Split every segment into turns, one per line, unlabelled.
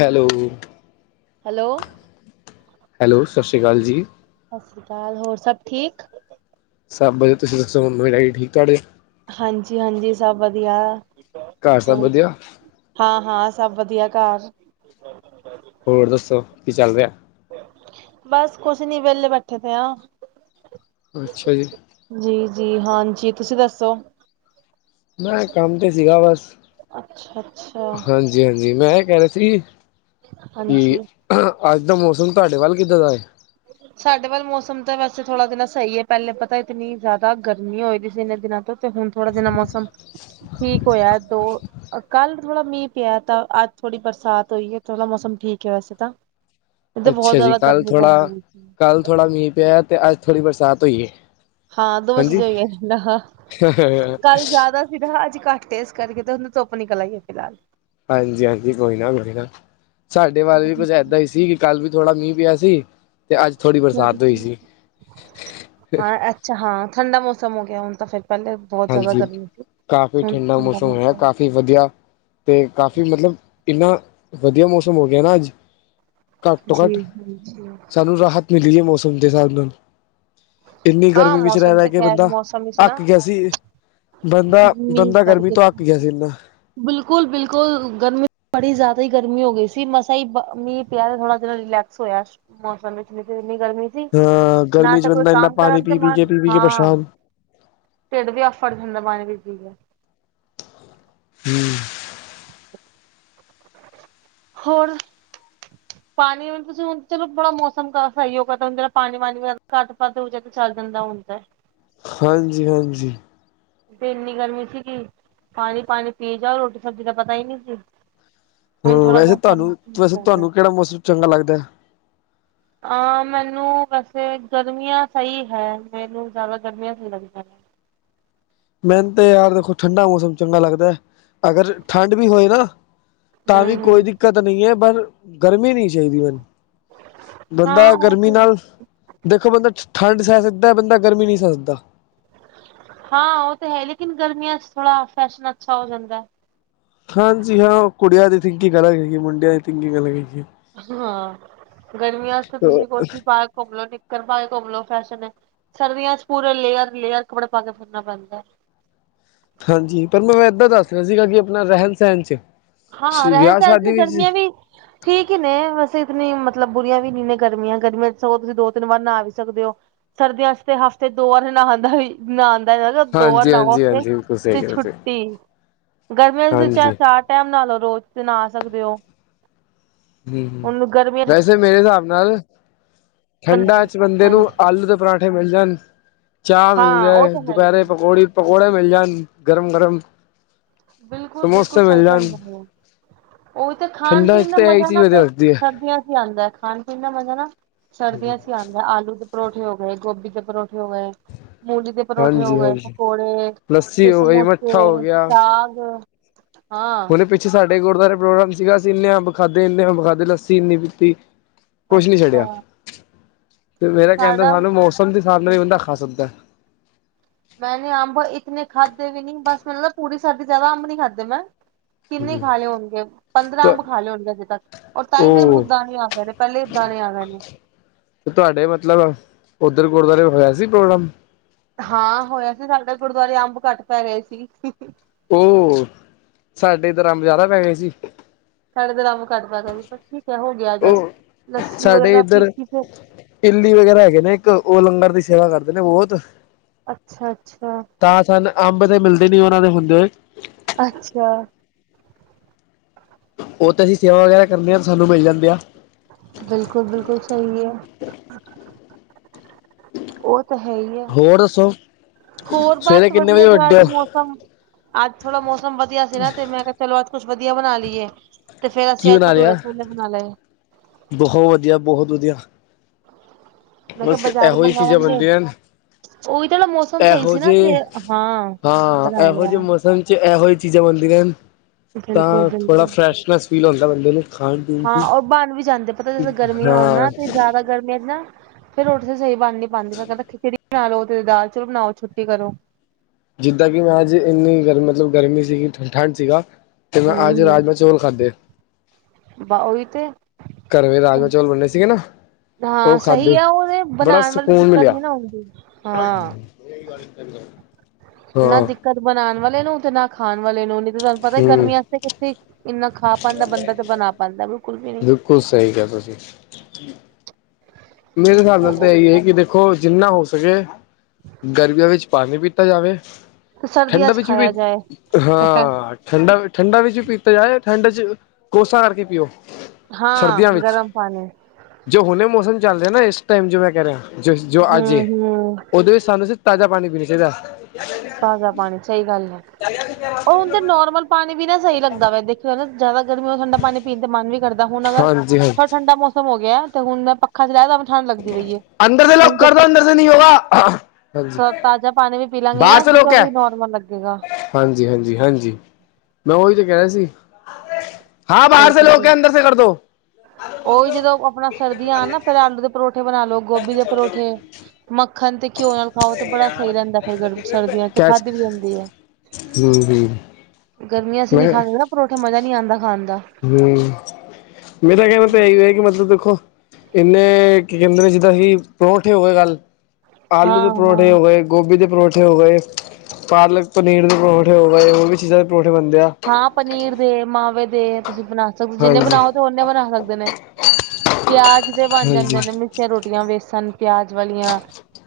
Hello,
hello
hello ਸਤਿ ਸ਼੍ਰੀ ਅਕਾਲ ਜੀ।
ਸਤਿ ਸ਼੍ਰੀ ਅਕਾਲ, ਹੋਰ ਸਭ ਠੀਕ।
ਸਭ, ਤੁਸੀਂ ਦੱਸੋ ਮੰਮੀ- ਡੈਡੀ ਠੀਕ ਤੁਹਾਡੇ
ਹਾਂਜੀ- ਹਾਂਜੀ ਸਭ ਵਧੀਆਂ।
ਘਰ ਸਭ ਵਧੀਆਂ
ਹਾਂ- ਹਾਂ ਸਭ ਵਧੀਆ ਘਰ
ਹੋਰ ਦੱਸੋ ਕੀ ਚੱਲ ਰਿਆ।
ਬਸ ਕੁੱਛ ਨੀ ਵਿਹਲੇ ਬੈਠੇ ਦੇ ਆ
ਅੱਛਾ ਜੀ।
ਜੀ- ਜੀ ਹਾਂਜੀ, ਤੁਸੀਂ ਦੱਸੋਂ।
ਮੈਂ ਕੰਮ ਤੇ ਸੀਗਾ ਬਸ,
ਅੱਛਾ ਅੱਛਾ
ਹਾਂਜੀ -ਹਾਂਜੀ ਮੈਂ ਇਹ ਕਹਿਣਾ ਸੀ। ਕਿ
ਹਾਂਜੀ
ਅੱਜ ਦਾ ਮੌਸਮ ਤੁਹਾਡੇ ਵੱਲ ਕਿੱਦਾਂ ਦਾ ਏਂ।
ਸਾਡੇ ਵੱਲ ਮੌਸਮ ਤਾਂ ਵੈਸੇ ਥੋੜ੍ਹਾ ਦਿਨਾ ਸਹੀ ਹੈ, ਪਹਿਲੇ ਪਤਾ ਇਤਨੀ ਜ਼ਿਆਦਾ ਗਰਮੀ ਹੋਈ ਦੀ ਸੀ ਏਨੇ ਦਿਨਾਂ ਤੋਂ ਤੇ ਹੁਣ ਥੋੜਾਂ ਜਿਨਾ ਮੌਸਮ ਠੀਕ ਹੋਇਆ ਦੋ ਕੱਲ ਥੋੜਾਂ ਮੀਂਹ ਪਿਆ ਤਾਂ ਅੱਜ ਥੋੜੀ ਬਰਸਾਤ ਹੋਈ ਐ, ਥੋੜਾਂ ਮੌਸਮ ਠੀਕ ਹੈ ਵੈਸੇ ਤਾਂ ਏਧਰ ਬਹੁਤ
ਅੱਛਾ ਜੀ
ਜ਼ਿਆਦਾ
ਕੱਲ
ਗਰਮੀਂ।
ਥੋੜਾ, ਕੱਲ ਥੋੜਾ ਮੀਂਹ ਪਿਆ ਤੇ ਅੱਜ ਥੋੜੀ ਬਰਸਾਤ ਹੋਈ ਏ।
ਹਾਂ ਦੋਵੇਂ ਚੀਜ਼ਾਂ ਹੋਈਆਂ, ਹਾਂ ਕੱਲ ਜਾਅਦਾ ਜਿਦਾ ਅੱਜ ਘੱਟ ਏਂ, ਇਸ ਕਰਕੇ ਏਂ ਧੁੰਦ ਧੁੱਪ ਨਿਕਲ ਆਈ ਏ ਫ਼ਿਲਹਾਲ
ਹਾਂਜੀ- ਹਾਂਜੀ ਕੋਈ ਨਾ ਕੋਈ ਨਾ ਸਾਡੇ ਵੱਲ ਵੀ ਕੁੱਝ ਐਦਾਂ ਹੀ ਸੀਂ। ਕੱਲ ਵੀ ਥੋੜਾ ਮੀਂਹ ਪਿਆ ਸੀ, ਤੇ ਅੱਜ ਥੋੜੀ ਬਰਸਾਤ ਹੋਈ ਸੀ।
ਚ ਹਾਂ ਠੰਡਾ ਮੌਸਮ ਹੋ ਗਿਆ ਹੁਣ ਤਾਂ ਫਿਰ ਪਹਿਲੇ ਬਹੁਤ ਜ਼ਿਆਦਾ
ਹਾਂਜੀ,
ਗਰਮੀ ਸੀ।
ਕਾਫ਼ੀ ਠੰਡਾ ਮੌਸਮ ਹੋਇਆਂ ਕਾਫ਼ੀ ਵਧੀਆਂ ਤੇ ਕਾਫ਼ੀ ਮਤਲਬ ਇੰਨਾ ਵਧੀਆਂ ਮੌਸਮ ਹੋ ਗਿਆ ਨਾ ਅੱਜ ਘੱਟ ਤੋਂ ਘੱਟ
ਜੀ ਹਾਂਜੀ
ਸਾਨੂੰ ਰਾਹਤ ਮਿਲੀ ਐ ਮੌਸਮ ਦੇ ਸਾਬ ਨਾਲ ਇੰਨੀ
ਹਾਂ
ਗਰਮੀ ਵਿੱਚ ਰਹਿ-
ਮੌਸਮ
ਰਹਿ
ਤੇ
ਕੇ
ਖੈਰ
ਬੰਦਾਂ
ਮੌਸਮ ਵਿੱਚ ਨਾ
ਅੱਕ ਗਿਆ ਸੀ। ਬੰਦਾ
ਮੀਂਹ
-ਬੰਦਾ ਗਰਮੀ
ਕਰਕੇ
ਤੋਂ ਅੱਕ ਗਿਆ ਸੀ ਏਨਾਂ
ਬਿਲਕੁਲ- ਬਿਲਕੁਲ ਗਰਮੀ ਬੜੀ ਜ਼ਿਆਦਾ ਹੀ ਗਰਮੀ ਹੋ ਗਈ ਸੀ, ਮਸਾ ਹੀ ਮੀਹ ਪਿਆ ਥੋੜਾ ਜਿ ਰਲੈ -ਕਸ ਹੋਇਆਂ, ਮੌਸਮ ਵਿੱਚ ਨਹੀਂ ਤੇ ਏਨੀਂ ਗਰਮੀ ਸੀ,
ਹਾਂ
ਨਾ
ਗਰਮੀ ਚ
ਤਾਂ ਕੋਈ
ਬੰਦਾ ਇੰਨਾ
ਕੰਮ
ਪਾਣੀ
ਕਰਨ ਤੇ
ਪੀ ਪੀ ਕੇ
ਮਨ,
ਪੀ ਪੀ ਕੇ
ਹਾਂ
ਪਰੇਸ਼ਾਨ
ਢਿੱਡ ਵੀ ਆਫੜ ਜਾਂਦਾ ਪਾਣੀ ਪੀ-ਪੀ ਕੇ
ਹੂੰ।
ਹੋਰ।
[inaudible]
ਪਾਨੀ ਹੁਣ ਤੁਸੀਂ ਹੁਣ ਚਲੋ ਬੜਾ ਮੌਸਮ ਤਾਂ ਸਹੀ ਹੋਗਿਆ, ਹੁਣ ਜ਼ਰਾ ਪਾਨੀ ਵਾਨੀ ਘੱਟ ਵੱਧ ਹੋ ਜੇ ਤਾਂ ਚੱਲ ਜਾਂਦਾ ਹੁਣ ਤੇ
ਹਾਂਜੀ -ਹਾਂਜੀ।
ਇੰਨੀ ਗਰਮੀ ਸੀਗੀ ਪਾਣੀ ਪਾਣੀ ਪੀ ਜਾਓ ਰੋਟੀ ਸਬਜ਼ੀ ਦਾ ਪਤਾ ਈ ਨਹੀਂ ਸੀ। ਹੁਣ
ਹੂੰ
ਥੋੜਾ
ਵੈਸੇ ਤੁਵਾਂਨੂੰ
ਮੌਸਮ ਠੀਕ
ਵੈਸੇ
ਹੋ ਗਿਆ
ਤੁਵਾਂਨੂੰ ਕੇੜਾ ਮੌਸਮ ਚੰਗਾ ਲੱਗਦਾ ਹੈ?
ਆਂ ਮੈਨੂੰ ਵੈਸੇ ਗਰਮੀਆਂ ਸਹੀ ਹੈ ਮੈਨੂੰ ਜ਼ਿਆਦਾ ਗਰਮੀਆਂ ਅੱਛੀ ਲੱਗਦੀਆਂ। ਨੇ
ਮੈਨ ਤੇ ਯਾਰ ਦੇਖੋ ਠੰਢਾ ਮੌਸਮ ਚੰਗਾ ਲੱਗਦਾ ਅਗਰ ਠੰਡ ਵੀ ਹੋਏ ਨਾ ਤਾਂ ਵੀ ਕੋਈ
ਹਮ
ਦਿੱਕਤ ਨਹੀਂ ਹੈ ਪਰ ਗਰਮੀ ਨਹੀਂ ਚਾਹੀਦੀ ਮੈਨੂ।
ਹਮ ਹਾਂ
ਬੰਦਾ
ਉਹ
ਗਰਮੀ
ਤੇ
ਨਾਲ ਦੇਖੋ ਬੰਦਾ ਠੰਡ ਸਹਿ ਸਕਦਾ ਬੰਦਾ ਗਰਮੀ ਨਹੀਂ ਸਹਿ ਸਕਦਾ।
ਹਾਂ ਉਹ ਤੇ ਹੈ ਲੇਕਿਨ ਗਰਮੀਆਂ ਚ ਥੋੜਾ ਫੈਸ਼ਨ ਅੱਛਾ ਹੋ ਜਾਂਦਾ।
ਹਾਂਜੀ ਹਾਂ ਕੁੜੀਆਂ ਦੀ ਥਿੰਕਿੰਗ ਅਲੱਗ ਹੈਗੀ ਮੁੰਡਿਆਂ ਦੀ ਥਿੰਕਿੰਗ ਅਲੱਗ ਹੈਗੀ।
ਹਾਂ ਗਰਮੀਆਂ ਚ ਤਾਂ ਤੁਸੀਂ ਕੋਟੀ ਪਾ ਕੇ ਘੁੰਮ ਲੋ ਘਰ ਪਾ ਕੇ ਘੁੰਮੋ ਲੋ ਫੈਸ਼ਨ ਹੈ, ਸਰਦੀਆਂ ਚ ਪੂਰੇ ਲੇਅਰ, ਲੇਅਰ ਕੱਪੜੇ ਪਾ ਕੇ ਫਿਰਨਾ ਪੈਂਦਾ।
ਹਾਂਜੀ ਪਰ ਮੈਂ ਏਦਾਂ ਦੱਸ ਰਿਹਾ ਸੀਗਾ ਕਿ ਆਪਣਾ ਰਹਿਣ ਸਹਿਣ ਚ
ਹਾਂ ਰਹਿਣ
ਵਿਆਹ
ਸਹਿਣ
ਸ਼ਾਦੀ
ਚ
ਵਿੱਚ
ਗਰਮੀਆਂ ਵੀ ਠੀਕ ਹੀ ਨੇ ਵੈਸੇ ਇਤਨੀ ਮਤਲਬ ਬੁਰੀਆਂ ਵੀ ਨੀ ਨੇ ਗਰਮੀਆਂ, ਗਰਮੀਆਂ ਸਗੋਂ ਤੁਸੀਂ ਦੋ ਤਿੰਨ ਵਾਰ ਨਹਾ ਵੀ ਸਕਦੇ ਹੋ। ਸਰਦੀਆਂ ਚ ਤੇ ਹਫ਼ਤੇ ਦੋ ਵਾਰ ਨਹਾਨ ਦਾ ਵੀ ਨਹਾਂਨ ਦਾ ਜਾਦਾ ਦੋ ਵਾਰ
ਹਾਂਜੀ
ਨਾਵੋ
ਹਾਂਜੀ
ਫੇਰ,
ਹਾਂਜੀ ਬਿਲਕੁਲ ਸਹੀ ਕਹਿ ਰਹੇ ਤੁਸੀਂ
ਛੁੱਟੀ ਗਰਮੀਆਂ ਵਿੱਚ ਤੇ ਚਾਹੇ
ਹਾਂਜੀ
ਚਾਰ ਟਾਈਮ ਨਾਲੋਂ ਰੋਜ਼ ਜੇ ਨਹਾ ਸਕਦੇ ਹੋ।
ਹੂੰ - ਹੂੰ
ਹੁਣ ਗਰਮੀਆਂ ਚ
ਵੈਸੇ ਮੇਰੇ ਹਿਸਾਬ ਨਾਲ ਠੰਡਾਂ ਚ ਬੰਦੇ ਨੂੰ
ਹਾਂਜੀ
ਆਲੂ ਦੇ ਪਰਾਂਠੇ ਮਿਲ ਜਾਣ ਚਾਹ ਮਿਲ
ਹਾਂ ਉਹ
ਜਾਏ,
ਤਾਂ ਹੈ ਹੀ
ਦੁਪਹਿਰੇ
ਹੈ।
ਪਕੌੜੀ ਪਕੌੜੇ ਮਿਲ ਜਾਣ ਗਰਮ- ਗਰਮ
ਬਿਲਕੁਲ, ਬਿਲਕੁਲ
ਸਮੋਸੇ
ਸਹੀ
ਮਿਲ ਜਾਣ
ਕਹਿੰਦੇ ਪਏ ਔ ਉਹ ਤੇ ਖਾਣ
ਠੰਡਾ
ਪੀਣ
ਚ
ਦਾ
ਤਾਂ ਇਹੀ
ਮਜ਼ਾ
ਚੀਜ਼
ਨਾ
ਵਧੀਆ
ਫੇਰ
ਲੱਗਦੀ ਹੈ
ਸਰ ਦੀਆਂ ਚ ਈ ਆਂਦਾ ਖਾਣ ਪੀਣ ਦਾ ਮਜ਼ਾ ਨਾ ਸਰਦੀਆਂ ਚ ਈ ਆਂਦਾ ਆਲੂ ਦੇ ਪਰੌਠੇ ਹੋ ਗਏ, ਗੋਭੀ ਦੇ ਪਰੌਠੇ ਹੋ ਗਏ। ਮੂਲੀ ਦੇ ਪਰੌਠੇ ਹੋ
ਹਾਂਜੀ
ਗਏ,
ਹਾਂਜੀ
ਪਕੌੜੇ
ਲੱਸੀ
ਤੇ
ਹੋ ਗਈ ਮੱਠਾ ਹੋ
ਸਮੋਸੇ, ਸਾਗ ਹਾਂ
ਹੁਨੇ ਪਿੱਛੇ ਸਾਡੇ ਗੁਰਦੁਆਰੇ ਪ੍ਰੋਗਰਾਮ ਸੀਗਾ। ਅਸੀਂ ਇੰਨੇ ਅੰਬ ਖਾਧੇ ਇੰਨੇ ਅੰਬ ਖਾਦੇ ਲੱਸੀ ਇੰਨੀ ਪੀਤੀ। ਕੁਛ ਨੀ
ਅੱਛਾ।
ਛੱਡਿਆ ਤੇ ਮੇਰਾ ਕਹਣ ਦਾ
ਸਾਡਾ
ਸਾਬ ਨਾਲ ਮੌਸਮ ਦੇ ਹਿਸਾਬ ਨਾਲ ਈ ਬੰਦਾ ਖਾ ਸਕਦਾ।
ਮੈਂ ਨ ਅੰਬ ਇਤਨੇ ਖਾਧੇ ਵੀ ਨੀ ਬਸ ਮੈਨ ਲਗਦਾ ਪੂਰੀ ਸਰਦੀ ਜ਼ਿਆਦਾ ਅੰਬ ਨੀ ਖਾਦੇ ਮੈਂ। ਕਿੰਨੇ ਖਾਲੇ ਹੋਣਗੇ ਪੰਦਰਾਂ ਅੰਬ ਖਾਲੇ ਹੋਣਗੇ ਅਜੇ ਤੱਕ। ਔਰ ਤਾਂਈ ਮੇਰੇ ਮੂੰਹ
ਉਹ
ਦਾਣੇ ਆ ਗਏ ਨੇ ਪਹਿਲੇ ਦਾਣੇ ਆ ਗਏ ਨੇ
ਤੇ ਤੁਵਾਡੇ ਮਤਲਬ ਔਧਰ ਗੁਰਦੁਆਰੇ ਹੋਯਾ ਸੀ ਪ੍ਰੋਗਰਾਮ?
ਹਾਂ ਹੋਯਾ ਸੀ ਸਾਡੇ ਗੁਰਦੁਆਰੇ ਅੰਬ ਘੱਟ ਪੈ ਗਏ ਸੀ।
ਔਹ, ਸਾਡੇ ਏਧਰ ਅੰਬ ਜ਼ਿਆਦਾ ਪੈ ਗਏ ਸੀ।
ਸਾਡੇ ਧਰ ਅੰਬ ਘੱਟ ਪੈ ਗੇ ਸਿ ਪਰ ਠੀਕ ਹੈ ਹੋ ਗਿਆ ਏਡਜਸ
ਉਹ
ਲੱਸੀ ਵਗੈਰਾ ਪੀਤੀ ਫੇਰ
ਇਲੀ ਵਗੈਰਾ ਹੈਗੇ ਨੇ ਇੱਕ ਉਹ ਲੰਗਰ ਦੀ ਸੇਵਾ ਕਰਦੇ ਨੇ ਬੋਹਤ
ਅੱਛਾ, ਅੱਛਾ।
ਤਾਂ ਸਨ ਅੰਬ ਤੇ ਮਿਲਦੇ ਨੀ ਉਹਨਾਂ ਦੇ ਹੁੰਦੇ ਹੋਏ
ਅੱਛਾ।
ਔਹ ਤੇ ਅਸੀਂ ਸੇਵਾ ਵਗੈਰਾ ਕਰਨੇ ਆ ਸਾਨੂੰ ਮਿਲ ਜਾਂਦੇ ਆ।
ਬਿਲਕੁਲ, ਬਿਲਕੁਲ ਸਹੀ ਹੈ। ਔਹ ਤਾਂ ਹੈ ਇ ਹੈ,
ਹੋਰ ਦੱਸੋ
ਹੋਰ
ਸਵੇਰੇ
ਬਸ
ਕਿੰਨੇ
ਵਧੀਆ
ਵਜੇ
ਅੱਜ
ਉੱਠਦੇ ਹੋ
ਮੌਸਮ ਸਾਬ ਅੱਜ ਥੋੜਾ ਮੌਸਮ ਵਧੀਆ ਸੀ ਨਾ ਤੇ ਮੈਂ ਕਿਹਾ ਚਲੋ ਅੱਜ ਕੁਛ ਵਧੀਆ ਬਣਾ ਲਈਏ। ਤੇ ਫੇਰ
ਕੀ
ਅਸੀਂ ਅੱਜ
ਬਣਾ
ਭਠੂਰੇ
ਲਿਆ
-ਛੋਲੇ ਬਣਾ ਲਏ।
ਬਹੁਤ ਵਧੀਆ, ਬਹੁਤ ਵਧੀਆ।
ਮੈਂ ਕਿਹਾ
ਬਸ
ਬਾਜ਼ਾਰ
ਇਹੋ ਹੀ ਚੀਜ਼ਾਂ
ਮਗਾਵਾੰਗੇ
ਬਣਦੀਆਂ ਹਨ
ਔਹੀ ਤੇ ਨਾ ਮੌਸਮ ਸਈ
ਇਹੋ
ਸੀ ਨਾ ਤੇ
ਜਿਹੇ
ਹਾਂ, ਬਨਾ ਲੇਯਾ।
ਸਮ ਚ ਏਹੋ ਜੇਈ ਚੀਜ਼ਾਂ ਬਣਦੀਆਨ
ਬਿਲਕੁਲ
ਤਾਂ ਥੋੜਾ
ਬਿਲਕੁਲ
ਫਰੈਸ਼-ਫਰੈਸ਼ ਫੀਲ ਹੁੰਦਾ ਬੰਦੇ ਨੂੰ। ਖਾਣ ਪੀਣ
ਹਾਂ,
'ਚ
ਔਬਣ ਵੀ ਜਾਂਦੇ ਪਤਾ ਜਦੇ ਗਰਮੀਆਂ ਹੋਨ
ਹਾਂ
ਨਾ ਤੇ ਜਾਦਾ ਗਰਮੀਆਂ ਚ ਨਾ ਫੇਰ ਰੋਟੀ ਤੇ ਸਹੀ ਬਣ ਨੀ ਪਾੰਦੀ ਬੰਦਾ ਕੈਂਦਾ ਖਿਚੜੀ ਬਣਾ ਲੋ ਤੇ ਦਾਲ-ਚੋਲ ਬਣਾਓ ਤੇ ਛੁੱਟੀ ਕਰੋ।
ਜਿੱਦਾ ਕਿ ਮੈਂ ਅੱਜ ਇੰਨੀ ਗਰਮ ਮਤਲਬ ਗਰਮੀ ਸੀਗੀ, ਠੰਡ ਸੀਗਾ ਤੇ ਮੈਂ ਅੱਜ ਰਾਜਮ -ਚੌਲ ਖਾਦੇ।
ਓਹੀ ਤੇ
ਘਰਵੇ ਰਾਜਮਾ- ਚੌਲ ਬੰਨੇ ਸੀਗੇ ਨਾ।
ਹਾਂ,
ਉਹ
ਸਈ
ਖਾਧੇ
ਆ ਓਦੇ
ਬੜਾ
ਬਨਾਣ ਵਲੇ ਤਾਂ
ਸਕੂਨ
ਦਿੱਕਤ
ਮਿਲਿਆ
ਨੀ ਨਾ ਹੂੰਦੀ, ਹਾਂ।
[unintelligible] ਹਾਂ
ਨਾ ਦਿੱਕਤ ਬਨਾਣ ਵਾਲੇ ਨੂੰ, ਤੇ ਨਾ ਖਾਣ ਵਾਲੇ ਨੂੰ ਨਈਂ ਤੇ ਤਾਨੂੰ ਪਤਾ
ਹੂੰ
ਗਰਮੀਆਂ ਚ ਤੇ ਸੱਚੀ ਇਨਾ ਖਾ ਪਾੰਦਾ ਬੰਦਾ ਤੇ ਬਨਾਂ
ਬਿਲਕੁਲ ਸਈ ਗੱਲ ਤਵਾਡੀ। ਮੇਰੇ ਸਾਬ ਨਾਲ ਤਾਂ
ਉਹ
ਏਹੀ ਹੈ ਕਿ ਦੇ ਖੋ ਜਿੰਨਾ ਹੋ ਸਕੇ ਗਰਮੀਆਂ ਵਿੱਚ ਪਾਣੀ ਪੀਤਾ ਜਾਵੇ
ਤੇ ਸਰਦੀਆਂ
ਠੰਡਾ
ਚ
ਵਿੱਚ ਵੀ
ਖਾਇਆ ਜਾਏ
ਹਾਂ, ਠੰਡਾ ਠੰਡਾ ਵਿੱਚ ਵੀ ਪੀਤਾ ਜਾਏ ਠੰਡ ਚ ਕੋਸਾ ਕਰਕੇ ਪੀਓ, ਸਰਦੀਆਂ
ਹਾਂ
ਵਿੱਚ।
ਗਰਮ ਪਾਣੀ
ਜੋ ਹੁਣੇ ਮੌਸਮ ਚੱਲ ਰੇਯਾ ਨਾ ਇਸ ਟਾਈਮ ਜੋ ਮੈਂ ਕੈ ਰੇਯਾ, ਜੋ ਜੋ
ਹੂੰ
ਅੱਜ ਏ
ਹੂੰ
ਓਦੇ ਵਿੱਚ ਸਾਨੂੰ ਤਾਜਾ ਪਾਨੀ ਪੀਨਾ ਚਾਈਦਾ।
ਤਾਜ਼ਾ ਪਾਨੀ, ਸਈ ਗੱਲ ਏ। ਓ ਹੂਣਤੇ ਨੋਰਮਲ ਪਾਣੀ ਵੀ ਨਾ ਸਈ ਲੱਗਦਾ ਵੇ ਦੇਖੇਆ ਜਾਏ ਨਾਂ ਗਰਮੀ ਠੰਡਾ ਪਾਣੀ ਪੀਣ ਦੇ ਮਨ ਵੀ ਨੀਂ ਕਰਦਾ, ਤੇ ਹੁਣ ਅਗਰ
ਹਾਂਜੀ ਹਾਂ
ਥੋੜਾ ਠੰਡਾ ਮੌਸਮ ਹੋ ਗਿਆ ਤੇ ਹੁਣ ਮੈਂ ਪ ਚਲਾਯਾ ਤਾਂਵੀ ਠੰਡ ਲਗਦੀ ਪਈਏ,
ਅੰਦਰ ਦੇ ਲੋਕ
ਹੁਣ
ਕਰ ਦੋ
[unintelligible]
ਅੰਦਰ ਸੇ ਨਹੀਂ ਹੋਗਾ ਹਾਂਜੀ
ਤਾਜਾ ਪਾਣੀ ਵੀ ਪੀ ਲਾਂਗੇ
ਬਾਹਰ
ਨਾ
ਸੇ
ਅਸੀਂ ਤਾਂ
ਲੋਕ
ਉਹ
ਐ
ਵੀ ਨੋਰਮਲ ਲੱਗੇਗਾ
ਹਾਂਜੀ, ਹਾਂਜੀ-ਹਾਂਜੀ, ਮੈਂ ਓਈ ਤੇ ਕੈ ਰੇਯਾ ਸੀ। ਹਾਂ, ਬਾਹਰ ਸੇ ਲੋਕ ਹੈ ਅੰਦਰ ਸੇ ਕਰਦੋ।
ਓਈ ਜਦੋਂ ਅਪਣਾ ਸਰਦੀਆਂ ਆਨ ਨਾ ਫੇਰ ਆਲੂ ਦੇ ਪਰੌਠੇ ਬਣਾ ਲੋ, ਗੋਭੀ ਦੇ ਪਰੌਠੇ ਮੱਖਨ ਤੇ ਘਿਓ ਨਾਲ ਖਾਓ ਤੇ ਬੜਾ ਸਈ ਰੈਂਦਾ, ਫੇਰ ਗਰ ਸਰਦੀਆਂ ਖਾਦੀ ਵੀ ਜਾਂਦੀ ਏ।
ਹੁੰ-ਹੁੰ।
ਗਰਮੀਆਂ'ਚ ਨੀਂ ਖਾਂਦੇ ਨਾ ਪਰੌਂਠੇ ਮਜ਼ਾ ਨੀਂ ਆਂਦਾ ਖਾਨ ਦਾ।
ਵੇ, ਮੇਰਾ ਏ ਮਤਲਬ ਤਾਂਏਹੀ ਏ ਕਿ ਦੇਖੋ ਏਨੇ ਕੀ ਕੈਂਦੇ ਨੇ ਜਿੱਦਾਂ ਅਹੀ ਪਰੌਂਠੇ ਹੋ ਗਏ ਗੱਲ ਆਲੂ ਦੇ
ਹਾਂ
ਪਰੌਠੇ
ਹਾਂ
ਹੋ ਗਏ, ਗੋਬੀ ਦੇ ਪਰੌਂਠੇ ਪਰਠੇ ਹੋ ਗਏ, ਪਾਲਕ ਪਨੀਰ ਦੇ ਪਰੌਂਠੇ ਹੋ ਗਏ, ਹੋਰ ਵੀ ਚੀਜ਼ਾਂ ਦੇ ਪਰੌਂਠੇ ਬਣਦੇ ਆ
ਹਾਂ, ਪਨੀਰ ਦੇ, ਮਾਵੇ ਦੇ ਤੁਸੀਂ ਬਣਾ ਜਿੰਨੇ
ਹਾਂਜੀ
ਬਨਾਓ ਤੇ ਓਨੇ ਬਣਾ ਸਕਦੇ ਨੇ ਪਿਆਜ ਦੇ ਬਨ
ਹਾਂਜੀ
ਜਾਂਦੇ ਨੇ। ਮਿਸੀਆਂ ਰੋਟੀਆਂ ਵੇਸਣ ਪਿਆਜ ਵਾਲੀਆਂ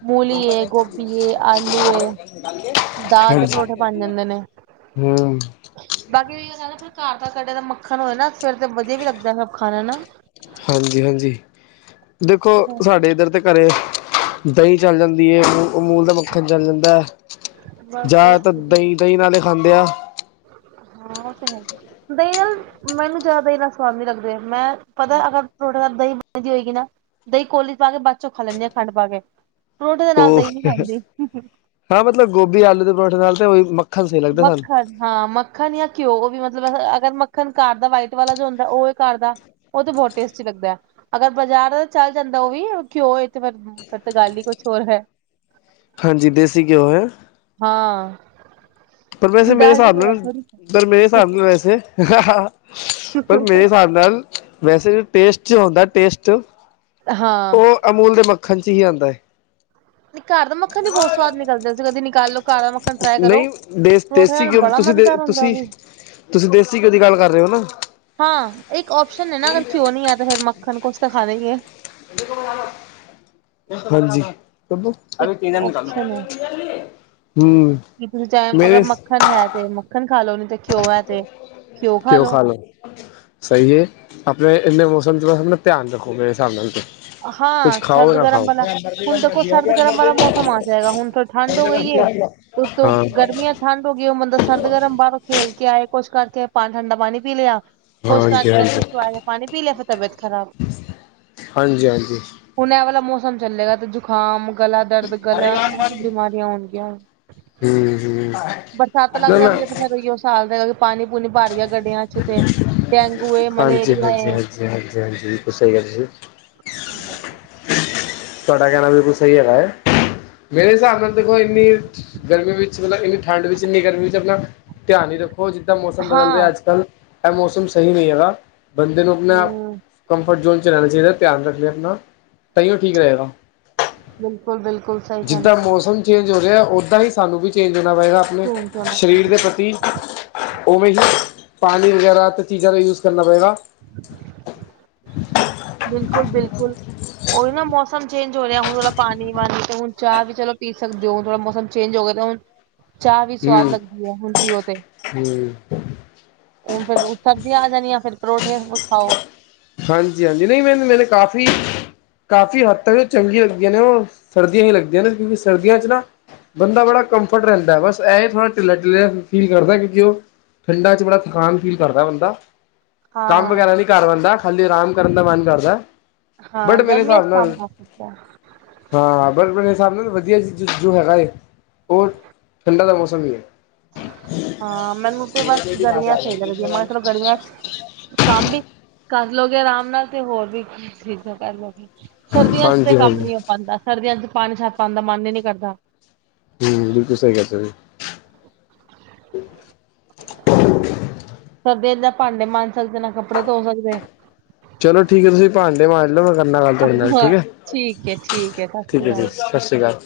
ਮੂਲੀ ਏ, ਗੋਭੀ ਏ, ਆਲੂ ਏ, ਦਾਲ ਦੇ ਪਰੌਠੇ ਬਨ ਜਾਂਦੇ ਨੇ।
ਹੁੰ।
ਬਾਕੀ ਫਿਰ ਏਹੀ ਹੁੰਦਾ ਨਾਂ ਘਰ ਦਾ ਕੱਢੇਯਾ ਦਾ ਮੱਖਣ ਹੋਏ ਨਾ, ਫੇਰ ਤੇ ਵਦੀਆ ਵੀ ਲੱਗਦਾ ਸਬ ਖਾਣਾ, ਹੈਨਾ।
ਹਾਂਜੀ-ਹਾਂਜੀ, ਦੇਖੋ ਸਾਡੇ ਏਦਰ ਤੇ ਘਰੇ ਦਈਂ ਚੱਲ ਜਾਂਦੀ ਏ, ਅਮੂਲ ਦਾ ਮੱਖਣ ਚੱਲ ਜਾਂਦਾ,
ਬਸ ਬਸ
ਜਾਦਾਤਰ
ਵਧੀਆ।
ਦਈਂ ਦਈਂ ਨਾਲੇ ਖਾਂਦੇ ਆਂ।
ਹਾਂ, ਓ ਤੇ ਹੈ ਹਿਏ ਦਈਂ ਨਾਲ ਮੈਨੂੰ ਜਾਦਾ ਦਈਂ ਨਾਲ ਸਵਾਦ ਨੀ ਲੱਗਦੇ, ਮੈਂ ਪਤਾ ਅਗਰ ਪਰੋਠੇ ਨਾਲ ਦਹੀਂ ਬਣੀਦੀ ਹੋਏਗੀ ਨਾ ਦਹੀਂ ਕੋਲੀ ਪਾ ਕੇ ਬਾਦ ਚੋਂ ਖਾ ਲੈਂਦੇ ਹਾਂ ਖੰਡ ਪਾ ਕੇ ਪਰੌਠੇ ਦੇ ਨਾਲ
ਉਹ
ਦਹੀਂ ਨੀ ਖਾਂਦੀ।
ਹਾਂ ਮਤਲਬ ਗੋਭੀ ਆਲੂ ਦੇ ਪਰੌਂਠੇ ਨਾਲ ਤੇ ਉਹੀ ਮ
ਮੱਖਣ ਹਾਂ ਮ ਮੱਖਣ ਯਾਂ ਘਿਉ ਵੀ ਮਤਲਬ ਅਗਰ ਮੱਖਣ ਘਰ ਦਾ ਵਾਈਟ ਵਾਲਾ ਜੋ ਹੁੰਦਾ ਉਹ ਘਰ ਦਾ ਉਹ ਤੇ ਬਹੁਤ ਟੇਸਟੀ ਲੱਗਦਾ ਅਗਰ ਬਾਜ਼ਾਰ ਚੱਲ ਜਾਂਦਾ ਉਹ ਵੀ ਘਿਓ ਇਹ ਤੇ ਫਿਰ ਫ਼ਿਰ ਤੇ ਗੱਲ ਹੀ ਕੁਛ ਹੋਰ ਹੈ।
ਹਾਂਜੀ ਦੇਸੀ ਘਿਓ ਹੈ।
ਹਾਂ।
ਪਰ ਵੈਸੇ ਮੇਰੇ
ਡਾਲਡੇ
ਹਿਸਾਬ
ਕੀ
ਨਾਲ
ਗੱਲ ਥੋੜੀ
ਪਰ ਮੇਰੇ ਹਿਸਾਬ ਨਾਲ ਵੈਸੇ ਪਰ ਮੇਰੇ ਹਿਸਾਬ ਨਾਲ ਵੈਸੇ ਟੇਸਟ ਜੋ ਹੁੰਦਾ ਟੇਸਟ
ਹਾਂ
ਉਹ ਅਮੂਲ ਦੇ ਮੱਖਣ ਚ ਹੀ ਆਂਦਾ ਹੈ।
ਨਹੀਂ ਘਰ ਦਾ ਮੱਖਣ ਦੀ ਬਹੁਤ ਸਵਾਦ ਨਿਕਲਦਾ ਜੇ ਤੁਸੀਂ ਕਦੇ ਨਿਕਾਲੋ। ਘਰ ਦਾ ਮੱਖਣ ਟਰਾਈ ਕਰੋ
ਨਹੀਂ ਦੇਸ
ਪਰੋਠੇ
ਦੇਸੀ
ਨਾਲ
ਘਿਉਂ
ਬੜਾ
ਤੁਸੀਂ ਦੇ
ਮਜ਼ੇਦਾਰ ਹੁੰਦਾ ਉਹ
ਤੁਸੀਂ
ਵੀ
ਤੁਸੀਂ ਦੇਸੀ ਘਿਓ ਦੀ ਗੱਲ ਕਰ ਰਹੇ ਹੋ ਨਾ?
ਹਾਂ ਇੱਕ ਓਪਸ਼ਨ ਹੈ, ਨਾ ਅਗਰ ਕਿਉਂ ਨਹੀਂ ਆ ਤਾਂ ਫ਼ਿਰ ਮੱਖਣ ਕੁਛ ਤਾਂ ਖਾਣਾ ਹੀ ਐ।
ਹਾਂਜੀ। ਬੱਬੂ
ਇੱਕ ਆਪਓਪਸ਼ਨ
[unintelligible] ਹਮ।
ਕੀ ਤੁਸੀਂ ਚਾਹੇ ਅਗਰ
ਮੇਰੇ
ਮੱਖਣ ਹੈ ਤੇ ਮੱਖਣ ਖਾ ਲੋ ਨੀ ਤੇ ਘਿਓ ਹੈ ਤੇ ਘਿਓ ਖਾ ਲੋੋ।
[unintelligible] ਸਹੀ ਹੈ ਆਪਣੇ ਇੰਨੇ ਮੌਸਮ ਚ ਤਾਂ ਫੇਰ ਮੈਂ ਧਿਆਨ ਰੱਖੂੰਗਾ ਏ ਹਿਸਾਬ ਨਾਲ ਤੇ। ਕੁਛ ਖਾਓ ਨਾ ਖਾਓ। [inaudible]
ਹੁਣ ਦੇਖੋ
[inaudible]
ਉਤੋ ਗਰਮੀਆਂ ਠੰਢ ਹੋ ਗਈ। ਉਹ ਬੰਦਾ ਸਰਦ-ਗਰਮ ਬਾਹਰੋਂ ਖੇਲ ਕੇ ਆਏ, ਕੁਛ ਕਰਕੇ ਆਏ ਪਾ ਠੰਡਾ ਪਾਣੀ ਪੀ ਲਿਆ। ਕੁਛ ਕਾਰ
ਹਾਂਜੀ
ਗਰਮੀ ਚੋਂ ਆਏ ਪਾਣੀ ਪੀ ਲਿਆ ਫਿਰ ਤਬੀਅਤ ਖਰਾਬ।
ਹਾਂਜੀ-ਹਾਂਜੀ।
ਹੁਣ ਐ ਵਾਲਾ ਮੌਸਮ ਚੱਲੇਗਾ ਤੇ ਜੁ ਜੁਖਾਮ, ਗਲਾ ਦਰਦ ਗਲਾ,
ਹਮ
ਇਹ ਹੁਣ
ਹਮ
ਬਿਮਾਰੀਆਂ ਆਣਗੀਆਂ। ਬਰਸਾਤ ਲੱਗ
ਨਾ
ਜਾਂਦੀ
ਨਾ
ਤੇ ਫੇਰ ਉਹੀ ਓ [unintelligible] ਪਾਣੀ- ਪੂਣੀ ਭਾਰ ਗਿਆ ਗੱਡਿਆਂ ਵਿੱਚ ਤੇ ਡੇਂਗੂ ਏ, ਮਲੇਰੀਆ ਏ।
ਹਾਂਜੀ-ਹਾਂਜੀ [unintelligible] ਜੀ
ਹਮ।
ਤੁਹਾਡਾ ਕਹਿਣਾ ਬਿਲਕੁਲ ਸਹੀ ਹੈਗਾ ਹੈ। ਮੇਰੇ ਹਿਸਾਬ ਨਾਲ ਦੇਖੋ, ਇੰਨੀ ਗਰਮੀ ਵਿੱਚ ਮਤਲਬ ਇੰਨੀ ਠੰਡ ਵਿੱਚ ਇੰਨੀ ਗਰਮੀ ਵਿੱਚ ਆਪਣਾ ਧਿਆਨ ਹੀ ਰੱਖੋ, ਜਿੱਦਾਂ ਮੌਸਮ ਬਦਲ ਰਿਹਾ
ਹਾਂ
ਅੱਜ-ਕੱਲ੍ਹ ਇਹ ਮੌਸਮ ਸਹੀ ਨਹੀਂ ਹੈਗਾ। ਬੰਦੇ ਨੂੰ ਆਪਣਾ
ਹੂੰ
ਕੰਫਰਟ ਜ਼ੋਨ ਚ ਰਹਿਣਾ ਚਾਹੀਦਾ। ਧਿਆਨ ਰੱਖੇ ਆਪਣਾ ਤਾਂ ਹੀਓ ਠੀਕ ਰਹੇਗਾ।
ਬਿਲਕੁਲ-ਬਿਲਕੁਲ ਸਹੀ
ਜਿੱਦਾਂ
ਕਹਿੰਦੇ ਪਏ ਓ।
ਮੌਸਮ ਚੇਂਜ ਹੋ ਰਿਹਾ ਉੱਦਾਂ ਹੀ ਸਾਨੂੰ ਵੀ ਚੇਂਜ ਹੋਣਾ ਪਏਗਾ ਆਪਣੇ
ਹੋ
ਸ਼ਰੀਰ ਦੇ ਪ੍ਰਤੀ। ਉਹਵੇਂ ਹੀ ਪਾਣੀ ਵਗੈਰਾ ਤੇ ਚੀਜ਼ਾਂ ਦਾ ਯੂਜ ਕਰਨਾ ਪਏਗਾ।
ਬਿਲਕੁਲ-ਬਿਲਕੁਲ। ਉਹੀ ਨਾ ਮੌਸਮ ਚੇਂਜ ਹੋ ਰਿਹਾ। ਹੁਣ ਥੋੜਾ ਪਾਣੀ- ਵਾਣੀ ਤੇ ਹੁਣ ਚਾਹ ਵੀ ਚਲੋ ਪੀ ਸਕਦੇ ਹੋ ਥੋੜਾ ਮੌਸਮ ਚੇਂਜ ਹੋ ਗਏ ਦਾ ਹੁਣ, ਚਾਹ ਵੀ ਸਵਾਦ
ਹੂੰ
ਲੱਗਦੀ ਹੈ ਹੁਣ ਪੀਓ ਤੇ।
ਹੂੰ
ਹੁਣ ਫੇਰ ਸਬਜ਼ੀਆਂ ਆ ਜਾਣੀਆਂ ਫੇਰ ਪਰੌਂਠਿਆਂ ਚ ਖਾਓ।
ਹਾਂਜੀ-ਹਾਂਜੀ, ਨਹੀਂ ਨਹੀ ਨਹੀ ਕਾਫ਼ੀ ਕਾਫ਼ੀ ਹੱਦ ਤੱਕ ਉਹ ਚੰਗੀਆਂ ਹੁੰਦੀਆਂ ਨੇ ਉ ਸਰਦੀਆਂ ਹੀ ਲੱਗਦੀਆਂ ਨੇ ਕਿਉਂਕਿ ਸਰਦੀਆਂ ਚ ਨਾ ਬੰਦਾ ਬੜਾ ਕੰਫਰਟ ਰੈਂਦੈ, ਬਸ ਐ ਏ ਥੋੜਾ ਢਿੱਲਾ-ਢਿੱਲਾ ਫੀਲ ਕਰਦੈ ਕਿਉਂਕਿ ਓ ਠੰਡਾ 'ਚ ਬੜਾ ਥਕਾਨ ਫੀਲ ਕਰਦੈ ਬੰਦਾ। ਕੰਮ ਵਗੈਰਾ
ਹਾਂ-ਹਾਂ
ਨੀ ਕਰ ਪਾਂਦਾ, ਖਾਲੀ ਅਰਾਮ ਕਰਨ ਦਾ ਮਨ ਕਰਦੈ।
ਹਾਂ, ਗਰਮੀਆਂ 'ਚ ਕੰਮ ਹੋ ਸਕਦੈ।
ਹਾਂ, ਪਰ ਮੇਰੇ ਹਿਸਾਬ ਨਾਲ, ਵਧੀਆ ਜ ਜੋ ਹੈਗਾ ਏ ਔਰ ਠੰਡਾ ਦਾ ਮੌਸਮ ਵੀ ਏ।
ਹਾਂ, ਮੈਨੂੰ ਤੇ ਬਸ ਗਰਮੀਆਂ ਸਈ ਲੱਗਦੀਐਂ। ਮੈਂ ਸਿਰਫ ਗਰਮੀਆਂ 'ਚ ਕੰਮ ਵੀ ਕਰਲੋਗੇ ਆਰਾਮ ਨਾਲ ਤੇ ਹੋਰ ਵੀ [unintelligible] ਚੀਜਾਂ ਕਰਲੋਗੇ। ਸਰਦੀਆਂ 'ਚ ਤੇ
ਹਾਂਜੀ
ਕੰਮ
ਹਾਂਜੀ
ਨੀ ਹੋ ਪਾਂਦਾ। ਸਰਦੀਆਂ 'ਚ ਪਾਨੀ 'ਚ ਹੱਥ ਪਾਨ ਦਾ ਮਨ ਈ ਨੀ ਕਰਦਾ।
ਹੂੰ, ਬਿਲਕੁਲ ਸਈ ਕੈ ਤਾ ਜੀ।
[inaudible] ਸਰਦੀਆਂ 'ਚ ਨਾ ਭਾਂਡੇ ਮਾਂਝ ਸਕਦੇ, ਨਾ ਕੱਪੜੇ ਧੋ ਸਕਦੇ।
ਚਲੋ ਠੀਕ ਏ ਫਿਰ। ਪਾਂਡੇ ਮਾਂਜ ਲੋ ਫੇਰ ਕਰਨਾ ਗੱਲ ਤੁਆਡੇ ਨਾਲ, ਠੀਕ
ਹਾਂ
ਏ।
ਠੀਕ ਹੈ ਠੀਕ ਹੈ ਸਤਿ
ਠੀਕ
ਸ੍ਰੀ
ਐ
ਅਕਾਲ
ਜੀ, ਸਸ ਸ੍ਰੀ ਕਾਲ।